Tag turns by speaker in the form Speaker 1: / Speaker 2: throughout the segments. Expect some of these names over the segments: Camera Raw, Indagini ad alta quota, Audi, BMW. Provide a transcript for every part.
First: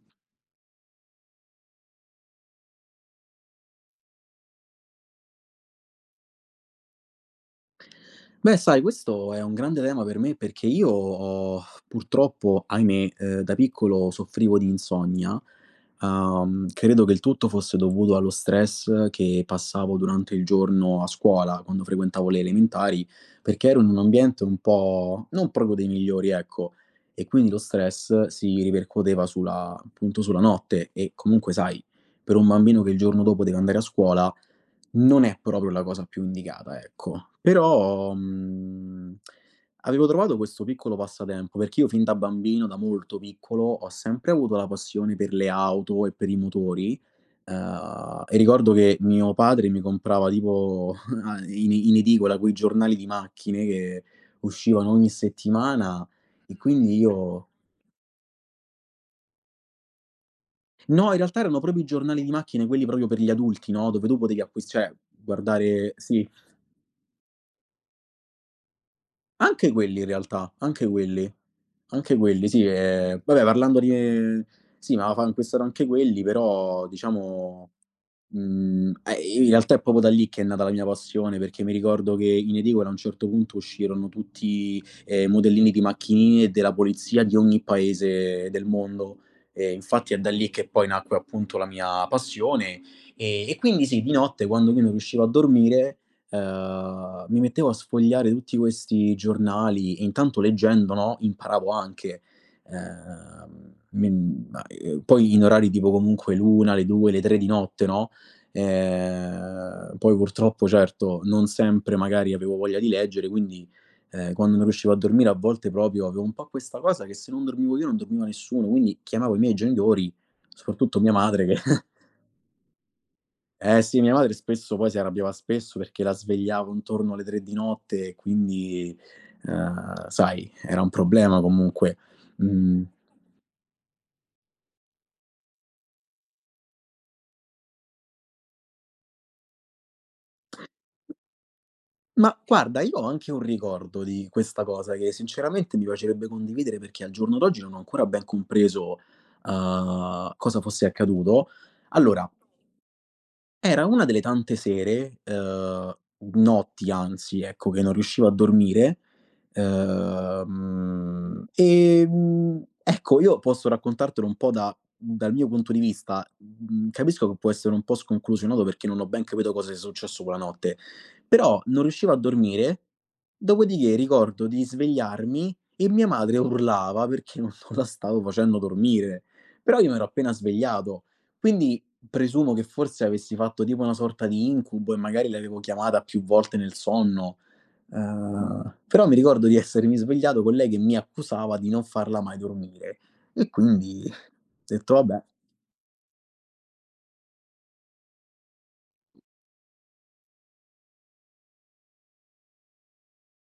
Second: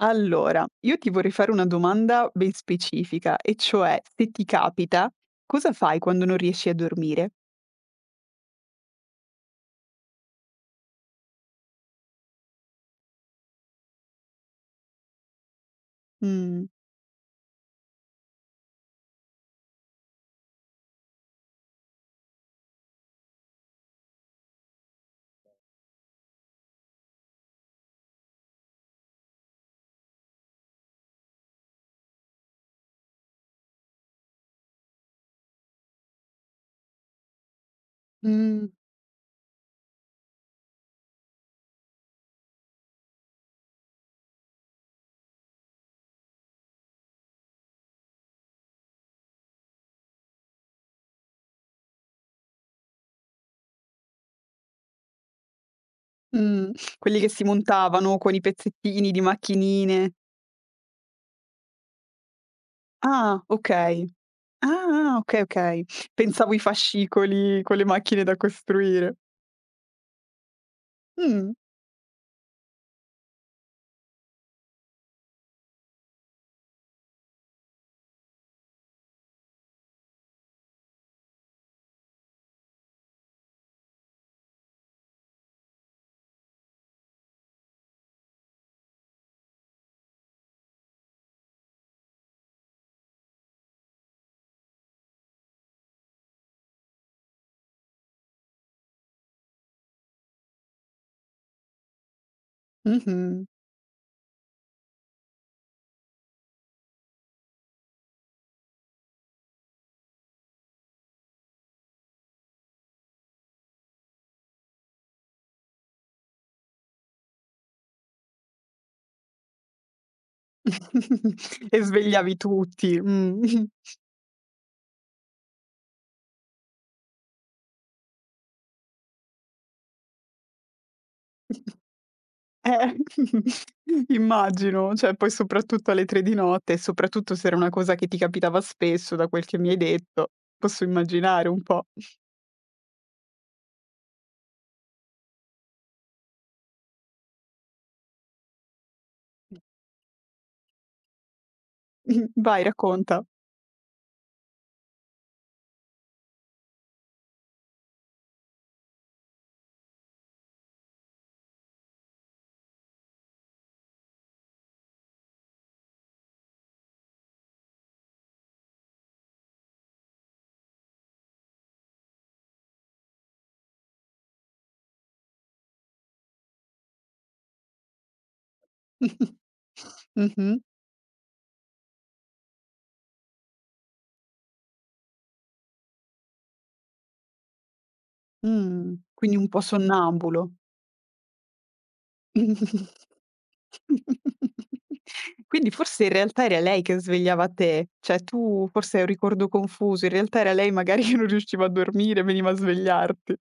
Speaker 1: Allora, io ti vorrei fare una domanda ben specifica, e cioè, se ti capita, cosa fai quando non riesci a dormire?
Speaker 2: Beh, sai, questo è un grande tema per me perché io ho purtroppo, ahimè, da piccolo soffrivo di insonnia.
Speaker 1: Mh.
Speaker 2: Credo che il tutto fosse dovuto allo stress che passavo durante il giorno a scuola, quando frequentavo le elementari, perché ero in un ambiente un po' non proprio dei migliori, ecco, e quindi lo stress si ripercuoteva sulla appunto, sulla notte e comunque sai, per un bambino che il giorno dopo deve andare a scuola, non è proprio la cosa più indicata, ecco. Però,
Speaker 1: Mh.
Speaker 2: avevo trovato questo piccolo passatempo, perché io fin da bambino, da molto piccolo, ho sempre avuto la passione per le auto e per i motori, e ricordo che mio padre mi comprava tipo a in in edicola quei giornali di macchine che uscivano ogni settimana e
Speaker 1: mh,
Speaker 2: quindi
Speaker 1: quelli che si
Speaker 2: io
Speaker 1: montavano con i pezzettini di macchinine.
Speaker 2: no, in realtà erano proprio i giornali di macchine, quelli proprio per gli
Speaker 1: Ah,
Speaker 2: adulti, no, dove
Speaker 1: okay.
Speaker 2: tu potevi acquis cioè
Speaker 1: Ah, okay, okay.
Speaker 2: guardare sì.
Speaker 1: Pensavo i fascicoli con le macchine da costruire.
Speaker 2: Anche quelli in realtà,
Speaker 1: Mh.
Speaker 2: anche quelli sì, vabbè parlando di sì, ma fan questo anche quelli, però diciamo. In realtà è proprio da lì che è nata la mia passione, perché mi ricordo che in edicola a un certo punto uscirono tutti, modellini di macchinine della polizia di ogni paese del mondo. E infatti è da lì che poi nacque appunto la mia passione. E quindi sì, di notte quando io non riuscivo a dormire, mi mettevo a sfogliare tutti questi giornali e intanto leggendo, no, imparavo anche.
Speaker 1: Mh-mh.
Speaker 2: Poi in orari tipo comunque l'1, le 2, le 3 di notte, no. Poi purtroppo certo, non sempre magari avevo voglia di leggere, quindi, quando non riuscivo a dormire a volte proprio avevo un po' questa cosa che se non dormivo io non dormiva nessuno, quindi chiamavo i miei genitori, soprattutto mia madre che
Speaker 1: E svegliavi tutti. Mh.
Speaker 2: eh sì, mia madre spesso poi si arrabbiava spesso perché la svegliavo intorno alle 3 di notte e quindi, sai, era un problema comunque. Mhmm
Speaker 1: Eh, immagino, cioè poi soprattutto alle 3 di notte e soprattutto se era una cosa che ti capitava spesso da quel che mi hai detto, posso immaginare un po'.
Speaker 2: Ma guarda, io ho anche un ricordo di questa cosa che sinceramente mi piacerebbe condividere perché al giorno d'oggi non ho ancora ben compreso, cosa fosse accaduto. Allora,
Speaker 1: Vai, racconta.
Speaker 2: era una delle tante sere, notti anzi, ecco, che non riuscivo a dormire. Ecco, io posso raccontartelo un po' da dal mio punto di vista. Mhmm, Capisco che può essere un po' sconclusionato perché non ho ben capito cosa sia successo quella notte, però non riuscivo a dormire, dopodiché ricordo di svegliarmi e mia madre urlava perché non non la stavo facendo dormire. Però io mi ero appena
Speaker 1: Mh-mh.
Speaker 2: svegliato, quindi presumo che forse avessi fatto tipo una sorta di incubo e magari l'avevo chiamata più volte nel sonno. Però mi
Speaker 1: Quindi
Speaker 2: ricordo
Speaker 1: un
Speaker 2: di
Speaker 1: po'
Speaker 2: essermi svegliato
Speaker 1: sonnambulo.
Speaker 2: con lei che mi accusava di non farla mai dormire e quindi ho detto: "Vabbè".
Speaker 1: Quindi forse in realtà era lei che svegliava te, cioè tu forse hai un ricordo confuso, in realtà era lei magari che non riusciva a dormire, veniva a svegliarti.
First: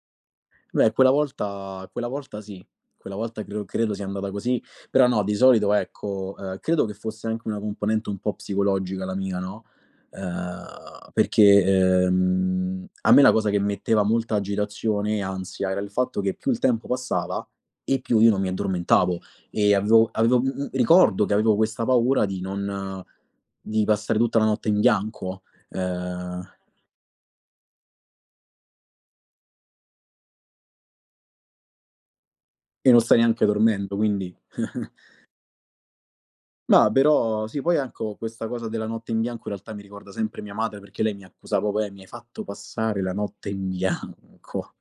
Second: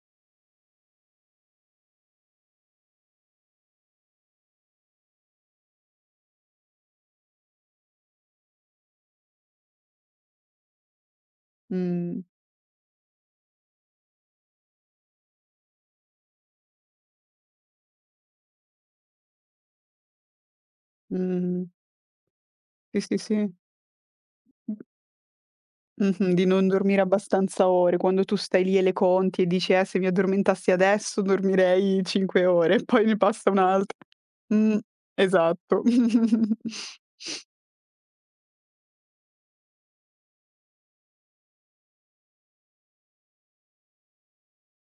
Speaker 2: Beh, quella volta sì, quella volta credo sia andata così, però no, di solito ecco, credo che fosse anche una componente un po' psicologica la mia, no, perché,
Speaker 1: Mh.
Speaker 2: a me la cosa che metteva molta agitazione e ansia era il fatto che più il tempo passava e più io non mi addormentavo e avevo avevo m m ricordo che avevo
Speaker 1: Mh.
Speaker 2: questa paura di non
Speaker 1: Sì, sì, sì.
Speaker 2: di passare tutta la notte in bianco,
Speaker 1: Mh-mh,
Speaker 2: ehm,
Speaker 1: di non dormire abbastanza ore, quando tu stai lì e le conti e dici: se mi addormentassi adesso dormirei 5 ore",
Speaker 2: e non
Speaker 1: poi
Speaker 2: stai
Speaker 1: ne
Speaker 2: neanche
Speaker 1: passa
Speaker 2: dormendo,
Speaker 1: un'altra.
Speaker 2: quindi
Speaker 1: Mh, esatto.
Speaker 2: no, però sì, poi anche co questa cosa della notte in bianco in realtà mi ricorda sempre mia madre, perché lei mi accusava: "Vabbè, mi hai fatto passare la notte in bianco".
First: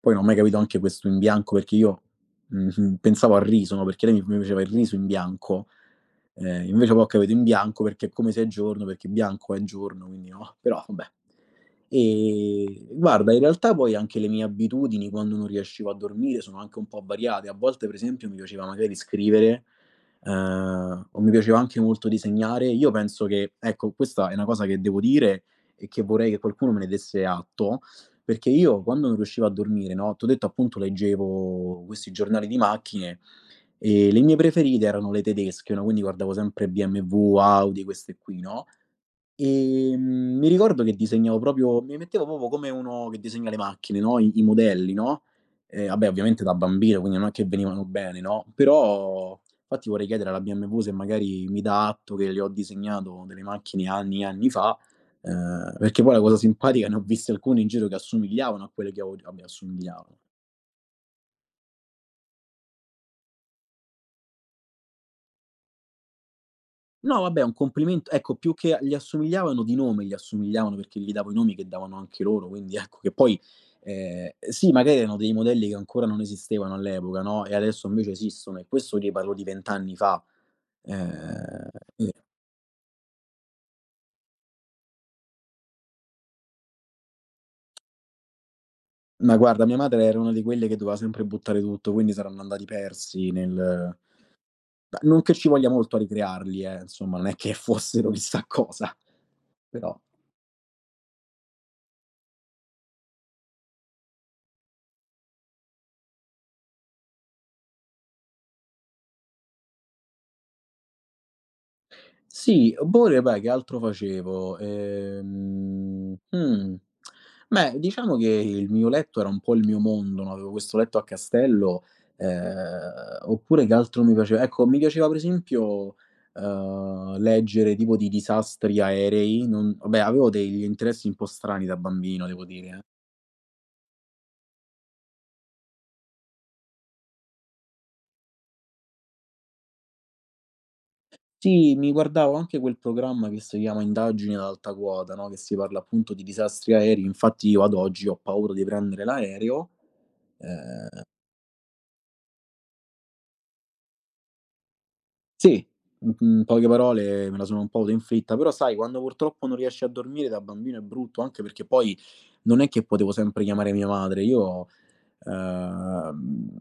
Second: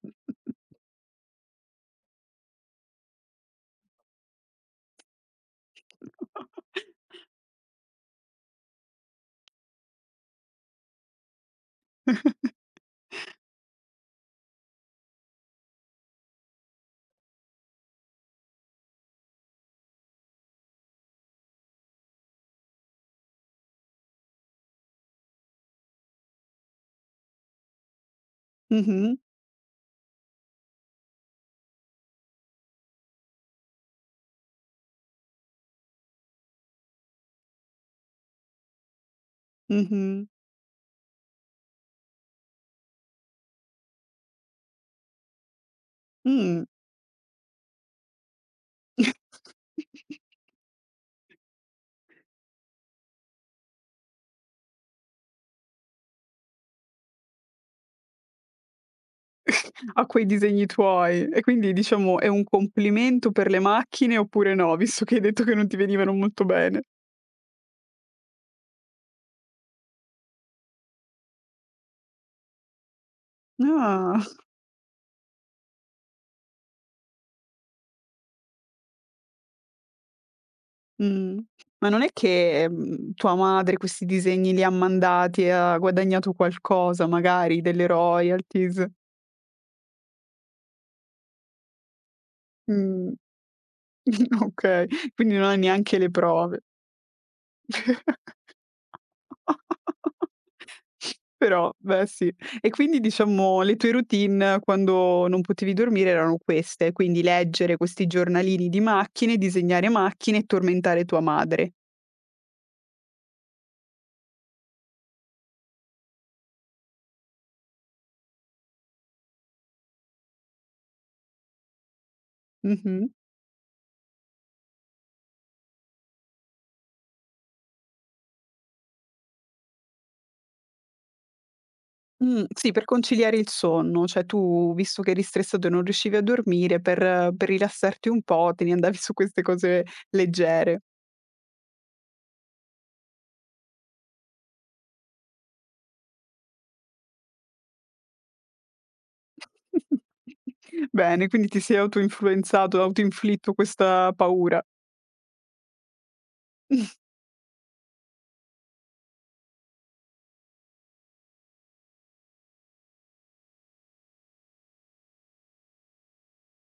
Speaker 2: Poi non ho mai capito anche questo in bianco, perché io, pensavo al riso, no, perché lei mi faceva il riso in bianco, invece poi ho capito in bianco perché è come se è giorno, perché bianco è giorno, quindi no, però vabbè. Guarda, in realtà poi anche le mie abitudini quando non riuscivo a dormire sono anche un po' variate. A volte, per esempio, mi piaceva magari scrivere, o mi piaceva anche molto disegnare. Io penso che ecco, questa è una cosa che devo dire e che vorrei che qualcuno me ne desse atto perché io quando
Speaker 1: Mh-mh,
Speaker 2: non riuscivo a dormire, no, t'ho detto appunto leggevo questi giornali di macchine e le mie preferite erano le tedesche, no, quindi guardavo sempre BMW, Audi, queste qui, no.
Speaker 1: mh-mh,
Speaker 2: Mi ricordo che disegnavo proprio mi mettevo proprio come uno che disegna le macchine, no, i modelli, no, vabbè ovviamente da
Speaker 1: mh.
Speaker 2: bambino, quindi non è che venivano bene, no, però infatti vorrei chiedere alla BMW se magari mi dà atto che le ho disegnato delle macchine anni e anni fa, perché poi la cosa simpatica ne ho viste alcune in giro che assomigliavano a quelle che ho vabbè
Speaker 1: A
Speaker 2: assomigliavano.
Speaker 1: quei disegni tuoi. E quindi diciamo è un complimento per le macchine oppure no, visto che hai detto che non ti venivano molto bene?
Speaker 2: No vabbè, un complimento ecco più che gli assomigliavano di nome, gli assomigliavano perché gli davo i nomi che davano anche loro, quindi ecco che poi,
Speaker 1: Ah.
Speaker 2: sì magari erano dei modelli che ancora non esistevano all'epoca, no, e adesso invece esistono e questo ti parlo di 20 anni fa.
Speaker 1: Mh.
Speaker 2: Ehm,
Speaker 1: Ma non è
Speaker 2: e
Speaker 1: che, tua madre questi disegni li ha mandati e ha guadagnato qualcosa, magari delle royalties?
Speaker 2: ma guarda mia madre era una di quelle che doveva sempre buttare tutto, quindi saranno andati
Speaker 1: Mh,
Speaker 2: persi nel
Speaker 1: okay,
Speaker 2: ma non che
Speaker 1: quindi non
Speaker 2: ci
Speaker 1: ha
Speaker 2: voglia molto
Speaker 1: neanche
Speaker 2: a
Speaker 1: le prove.
Speaker 2: ricrearli insomma, non è che fossero chissà cosa, però
Speaker 1: Però, beh sì. E quindi diciamo le tue routine quando non potevi dormire erano queste, quindi leggere questi giornalini di macchine, disegnare macchine e tormentare tua madre.
Speaker 2: sì, oppure beh, che altro facevo? Beh, diciamo che il mio letto era un po' il mio mondo, no, avevo questo letto a castello,
Speaker 1: Mh-mh.
Speaker 2: oppure che altro mi piaceva? Ecco, mi piaceva per esempio, leggere tipo di disastri aerei, non vabbè, avevo degli interessi un po' strani da bambino, devo dire,
Speaker 1: Sì,
Speaker 2: eh.
Speaker 1: per conciliare il sonno, cioè tu, visto che eri stressato e non riuscivi a dormire, per rilassarti un po' te ne andavi su queste cose leggere.
Speaker 2: Sì, mi guardavo anche quel programma che si chiama Indagini ad alta quota, no, che si parla appunto di disastri aerei, infatti io ad oggi ho paura di prendere l'aereo. Ehm,
Speaker 1: Bene, quindi ti sei autoinfluenzato, autoinflitto questa paura.
Speaker 2: sì, in poche parole me la sono un po' auto-inflitta, però sai quando purtroppo non riesci a dormire da bambino è brutto, anche perché poi non è che potevo sempre chiamare mia madre. Io, ehm,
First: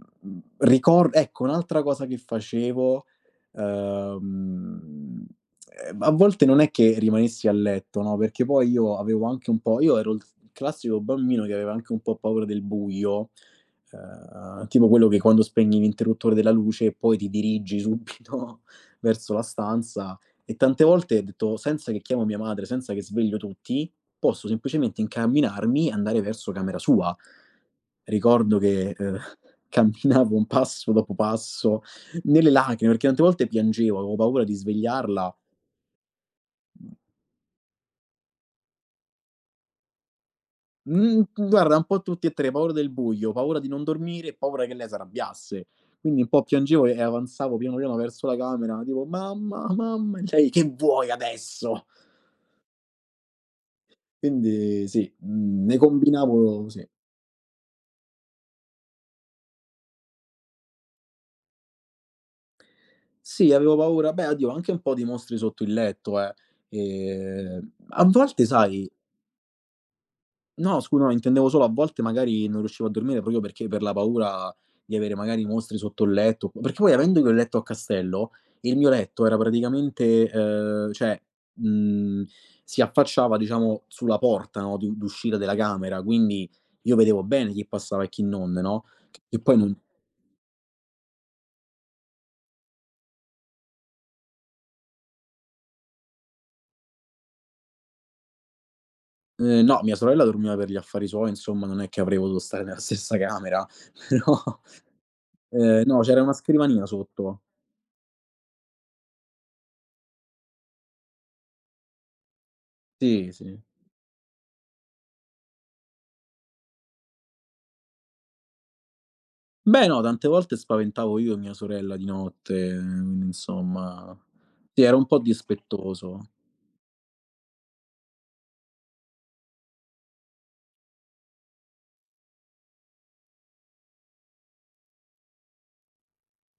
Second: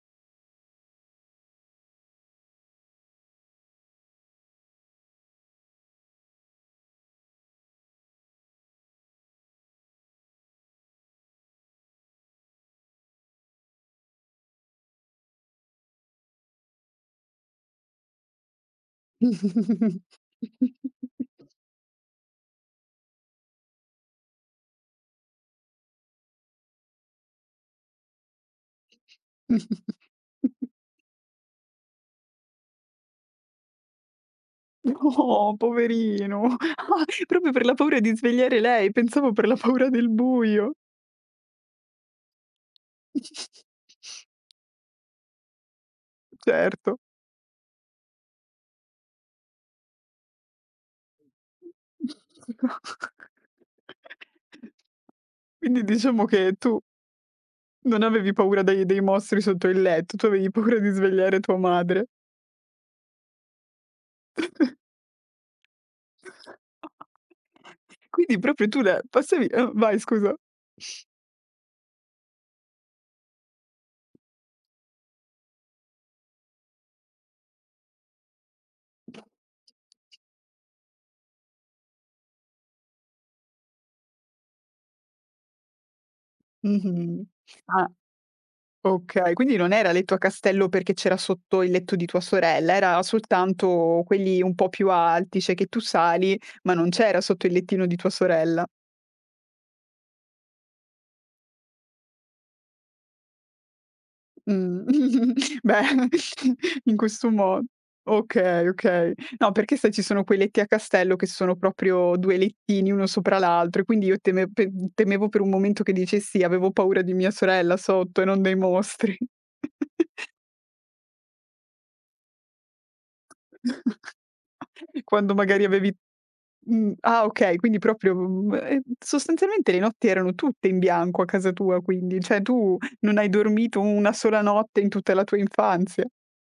Speaker 2: ricor ecco un'altra cosa che facevo, ehm, a volte non è che rimanessi a letto, no, perché poi io avevo anche un po' io ero il classico bambino che aveva anche un po' paura del buio. Tipo quello che quando spegni l'interruttore della luce poi ti dirigi subito verso la stanza e tante volte ho detto: "Senza che chiamo mia madre, senza che sveglio tutti, posso semplicemente incamminarmi e andare verso camera sua". Ricordo che, camminavo un passo dopo passo nelle lacrime, perché tante volte piangevo, avevo paura di svegliarla.
Speaker 1: No, poverino. Ah, proprio per la paura di svegliare lei, pensavo per la paura del buio.
Speaker 2: Mhmm, Guarda un po' tutti e 3, paura del buio, paura di non dormire e paura che lei s'arrabbiasse. Quindi un po' piangevo
Speaker 1: Certo.
Speaker 2: e avanzavo piano piano verso la camera, tipo: "Mamma, mamma" e lei: "Che vuoi adesso?" Quindi sì, ne
Speaker 1: Quindi diciamo che
Speaker 2: combinavo
Speaker 1: tu
Speaker 2: sì.
Speaker 1: non avevi paura dei mostri sotto il letto, tu avevi paura di svegliare tua madre.
Speaker 2: Sì, avevo paura beh, oddio, anche un po' di mostri sotto il letto, eh. A
Speaker 1: Quindi
Speaker 2: volte
Speaker 1: proprio tu
Speaker 2: sai.
Speaker 1: la passavi ah, vai scusa.
Speaker 2: No, scu no, intendevo solo a volte magari non riuscivo a dormire proprio perché per la paura di avere magari i mostri sotto il letto, perché poi avendo io il letto a castello, il mio letto era praticamente, cioè, mhmm, si affacciava diciamo sulla porta, no, d'uscita della camera, quindi io vedevo
Speaker 1: Mh-mh.
Speaker 2: bene chi
Speaker 1: Ah,
Speaker 2: passava e chi non, no,
Speaker 1: okay,
Speaker 2: che
Speaker 1: quindi
Speaker 2: poi
Speaker 1: non
Speaker 2: non
Speaker 1: era letto a castello perché c'era sotto il letto di tua sorella, era soltanto quelli un po' più alti, cioè che tu sali, ma non c'era sotto il lettino di tua sorella.
Speaker 2: no, mia sorella dormiva per gli affari suoi, insomma, non è che avrei potuto stare nella stessa camera, però,
Speaker 1: Mh.
Speaker 2: no,
Speaker 1: Beh,
Speaker 2: c'era una scrivania
Speaker 1: in questo
Speaker 2: sotto.
Speaker 1: modo. Okay, okay. No, perché sai ci sono quei letti a castello che sono proprio 2 lettini uno
Speaker 2: Sì,
Speaker 1: sopra
Speaker 2: sì.
Speaker 1: l'altro e quindi io temevo per un momento che dicessi: "Avevo paura di mia sorella sotto e non dei mostri."
Speaker 2: Beh no, tante volte spaventavo io e mia sorella di notte, quindi insomma sì, ero un po'
Speaker 1: Quando magari avevi
Speaker 2: dispettoso.
Speaker 1: ah okay, quindi proprio, sostanzialmente le notti erano tutte in bianco a casa tua quindi, cioè tu non hai dormito una sola notte in tutta la tua infanzia.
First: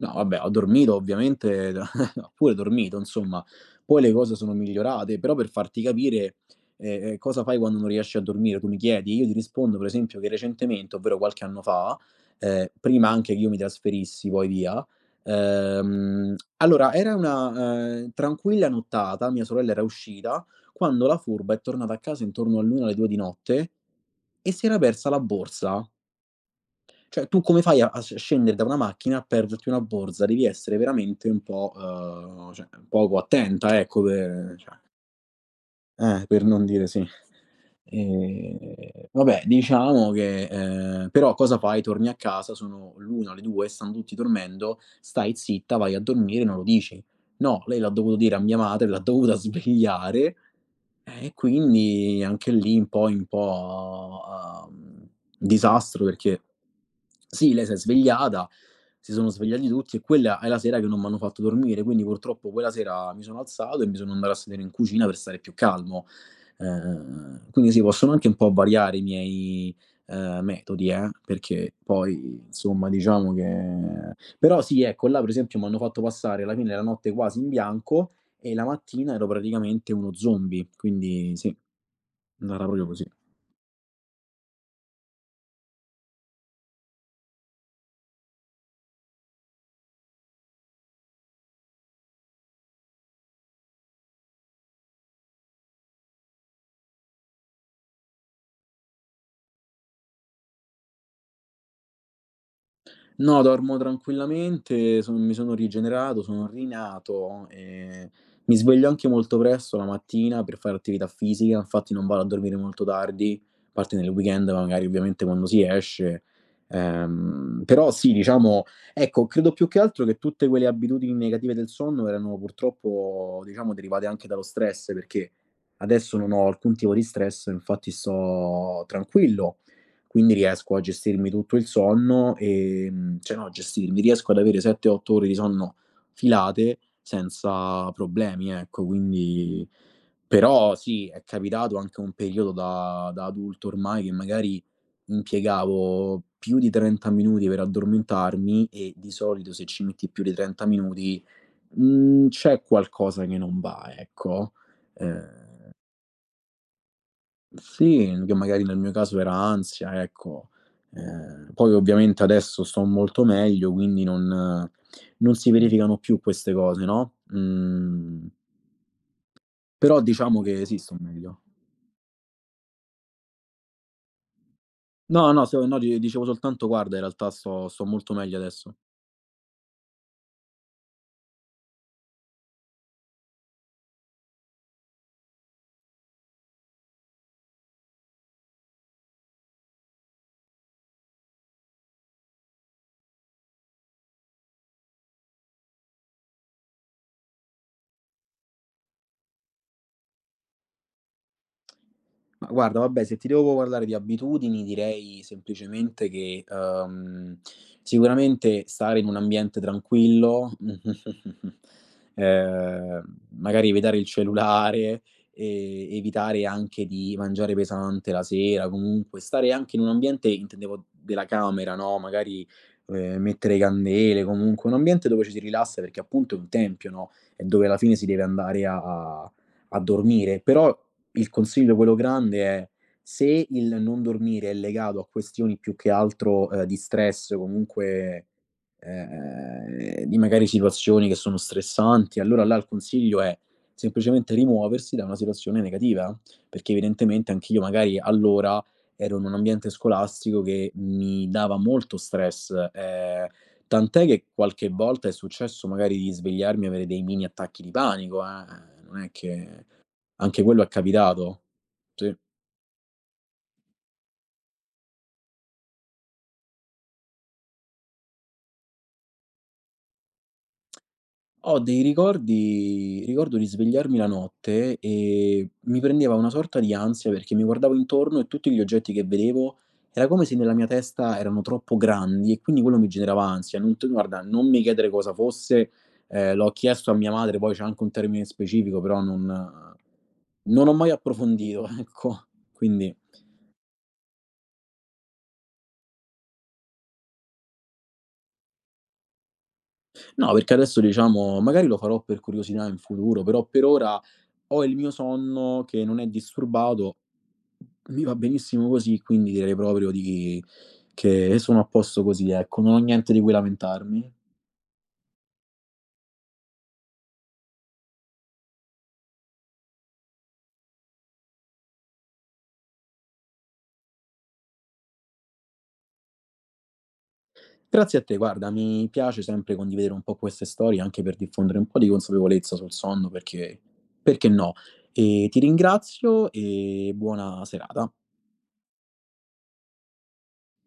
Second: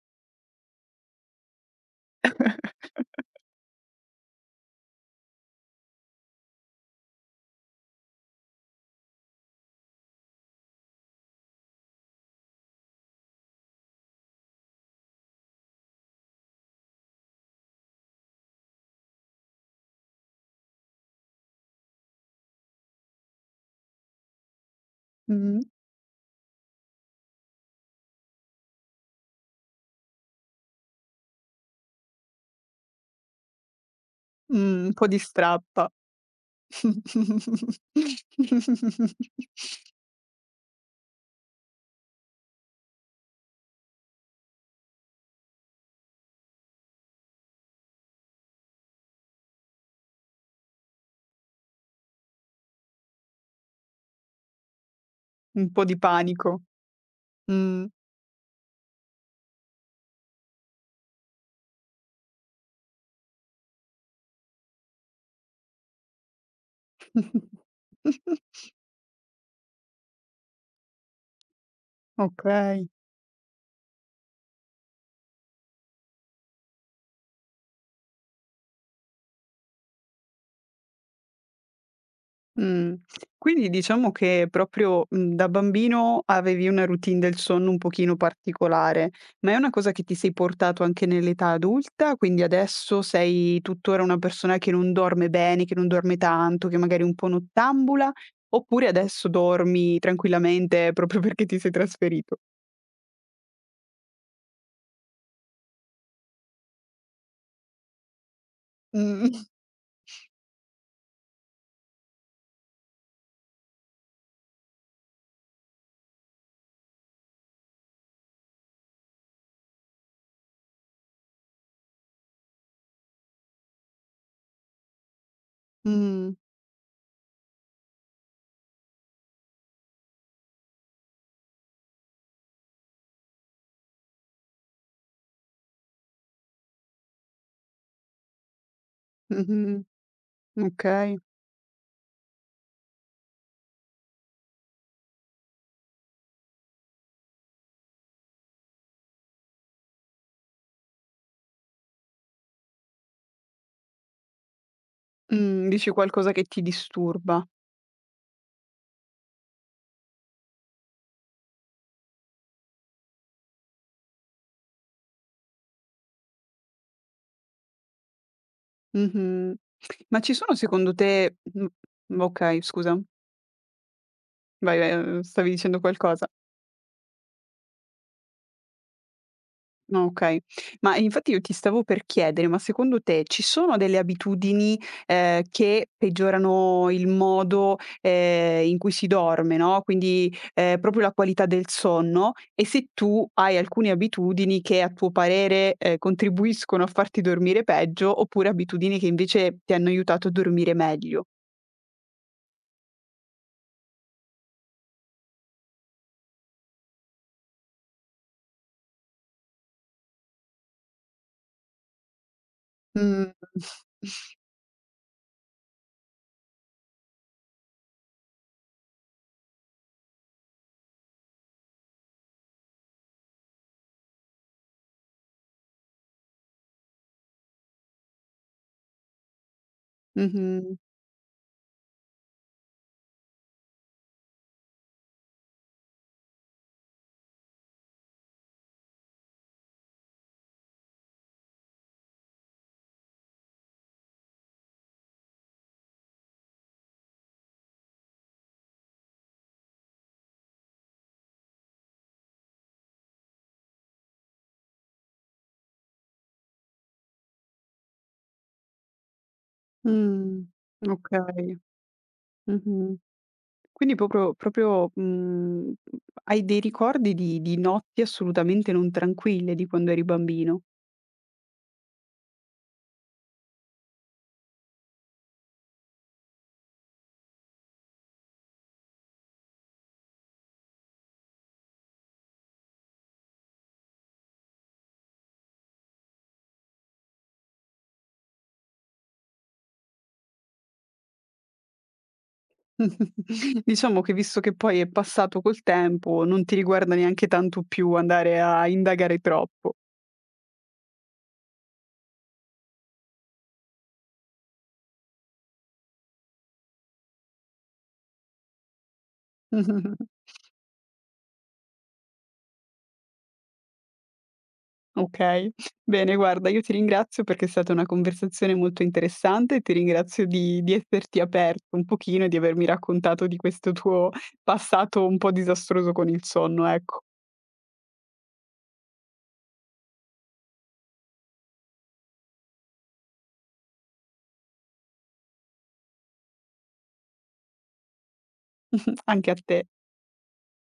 Speaker 2: No, vabbè, ho dormito ovviamente, ho pure dormito insomma. Poi le cose sono migliorate, però per farti capire, cosa fai quando non riesci a dormire, tu mi chiedi, io ti rispondo per esempio che recentemente, ovvero qualche anno fa, prima anche che io mi trasferissi poi via, allora era una, tranquilla nottata, mia sorella era uscita, quando la furba è tornata a casa intorno all'1, alle 2 di notte e si era persa la
Speaker 1: Mh.
Speaker 2: borsa. Cioè, tu come fai a a sc scendere da una macchina a perderti una borsa? Devi essere veramente un po' cioè, poco attenta, ecco, per cioè
Speaker 1: Un po' di strappa.
Speaker 2: per non dire sì. Vabbè diciamo che però cosa fai? Torni a casa, sono l'1, le 2, stanno tutti dormendo, stai zitta, vai a dormire, non lo dici. No, lei l'ha dovuto dire a mia madre, l'ha dovuta svegliare, e quindi anche lì un po' uhm,
Speaker 1: Un po' di
Speaker 2: disastro perché
Speaker 1: panico.
Speaker 2: sì, lei s'è
Speaker 1: Mh.
Speaker 2: svegliata si sono svegliati tutti e quella è la sera che non m'hanno fatto dormire, quindi purtroppo quella sera mi sono alzato e mi sono andato a sedere in cucina per stare più calmo. Quindi sì, possono anche un po' variare i miei, metodi, perché poi insomma
Speaker 1: Okay.
Speaker 2: diciamo che però sì, ecco, là per esempio m'hanno fatto passare alla fine la notte quasi in bianco e la mattina ero praticamente uno zombie, quindi sì, è andata proprio
Speaker 1: Mh.
Speaker 2: così.
Speaker 1: Quindi diciamo che proprio, da bambino avevi una routine del sonno un pochino particolare, ma è una cosa che ti sei portato anche nell'età adulta? Quindi adesso sei tuttora una persona che non dorme bene, che non dorme tanto, che magari è un po' nottambula, oppure adesso dormi tranquillamente proprio perché ti sei trasferito?
Speaker 2: No, dormo tranquillamente, son mi sono rigenerato, sono rinato, mi sveglio anche molto
Speaker 1: Mh.
Speaker 2: presto la mattina per fare attività fisica, infatti non vado a dormire molto tardi, a parte nel weekend ma magari ovviamente quando si esce. Però sì, diciamo ecco, credo più che altro che tutte quelle abitudini negative del sonno erano purtroppo, diciamo, derivate anche dallo stress, perché adesso non
Speaker 1: Mh.
Speaker 2: ho alcun tipo di stress, infatti sto tranquillo, quindi riesco a gestirmi tutto il sonno e cioè no, gestirmi, riesco ad avere 7, 8 ore di sonno filate senza problemi, ecco. Quindi
Speaker 1: Mh-mh.
Speaker 2: però sì,
Speaker 1: Okay.
Speaker 2: è capitato anche un periodo da adulto ormai che magari impiegavo più di 30 minuti per addormentarmi e di solito se ci metti più di 30 minuti, c'è qualcosa che non va, ecco. Ehm
Speaker 1: Dici qualcosa che ti disturba.
Speaker 2: sì, che magari nel mio caso era ansia, ecco. Poi ovviamente adesso sto molto meglio, quindi non non si verificano più queste cose, no,
Speaker 1: Mh-mh.
Speaker 2: però
Speaker 1: Ma ci
Speaker 2: diciamo
Speaker 1: sono
Speaker 2: che sì,
Speaker 1: secondo
Speaker 2: sto
Speaker 1: te
Speaker 2: meglio.
Speaker 1: okay, scusa. Vai, vai,
Speaker 2: No, no,
Speaker 1: stavi
Speaker 2: sto no,
Speaker 1: dicendo
Speaker 2: di dicevo
Speaker 1: qualcosa.
Speaker 2: soltanto guarda in realtà sto molto meglio adesso.
Speaker 1: No, okay. Ma infatti io ti stavo per chiedere, ma secondo te ci sono delle abitudini, che peggiorano il modo, in cui si dorme, no, quindi, proprio la qualità del sonno, e se tu hai alcune abitudini che a tuo parere, contribuiscono a farti dormire peggio, oppure abitudini che invece ti hanno aiutato a dormire meglio?
Speaker 2: Ma guarda, vabbè, se ti devo parlare di abitudini, direi semplicemente che, sicuramente stare in un ambiente tranquillo,
Speaker 1: Mh.
Speaker 2: magari evitare il cellulare, evitare anche di mangiare pesante la sera, comunque stare anche in un ambiente intendevo della camera, no, magari, mettere candele, comunque un ambiente dove ci si rilassa perché appunto è un tempio, no, è dove alla fine si deve andare a a dormire. Però
Speaker 1: Mh-mh.
Speaker 2: il consiglio quello grande è se il non dormire è legato a questioni più che altro, di stress, comunque, di magari situazioni che sono stressanti, allora là il consiglio è semplicemente rimuoversi da una situazione negativa, perché evidentemente anch'io magari allora ero in un ambiente scolastico che mi dava molto stress, tant'è che qualche volta è successo magari di svegliarmi e avere dei mini attacchi di panico, non è che anche
Speaker 1: Mh.
Speaker 2: quello è capitato.
Speaker 1: Okay.
Speaker 2: Sì.
Speaker 1: Mh-mh. Quindi proprio proprio, hai dei ricordi di notti assolutamente non tranquille di quando eri bambino.
Speaker 2: Ho dei ricordi Ricordo di svegliarmi la notte e mi prendeva una sorta di ansia perché mi guardavo intorno e tutti gli oggetti che vedevo era come se nella mia testa erano troppo grandi e quindi quello mi generava ansia. Non t Guarda, non mi chiedere cosa fosse, l'ho chiesto a mia madre, poi c'è anche un termine specifico, però non non ho mai approfondito, ecco. Quindi
Speaker 1: Diciamo che visto che poi è passato col tempo, non ti riguarda neanche tanto più andare a indagare troppo.
Speaker 2: no, perché adesso diciamo magari lo farò per curiosità in futuro, però per ora ho il mio sonno che non è disturbato. Mi va benissimo così, quindi direi proprio di che sono a posto così, ecco, non ho niente di cui lamentarmi.
Speaker 1: Okay. Bene, guarda, io ti ringrazio perché è stata una conversazione molto interessante e ti ringrazio di esserti aperto un pochino e di avermi raccontato di questo tuo passato un po' disastroso con il sonno, ecco.
Speaker 2: Grazie a te, guarda, mi piace sempre condividere un po' queste storie, anche per diffondere un po' di consapevolezza sul sonno perché perché no? Ti ringrazio e buona serata.
Speaker 1: Anche a te.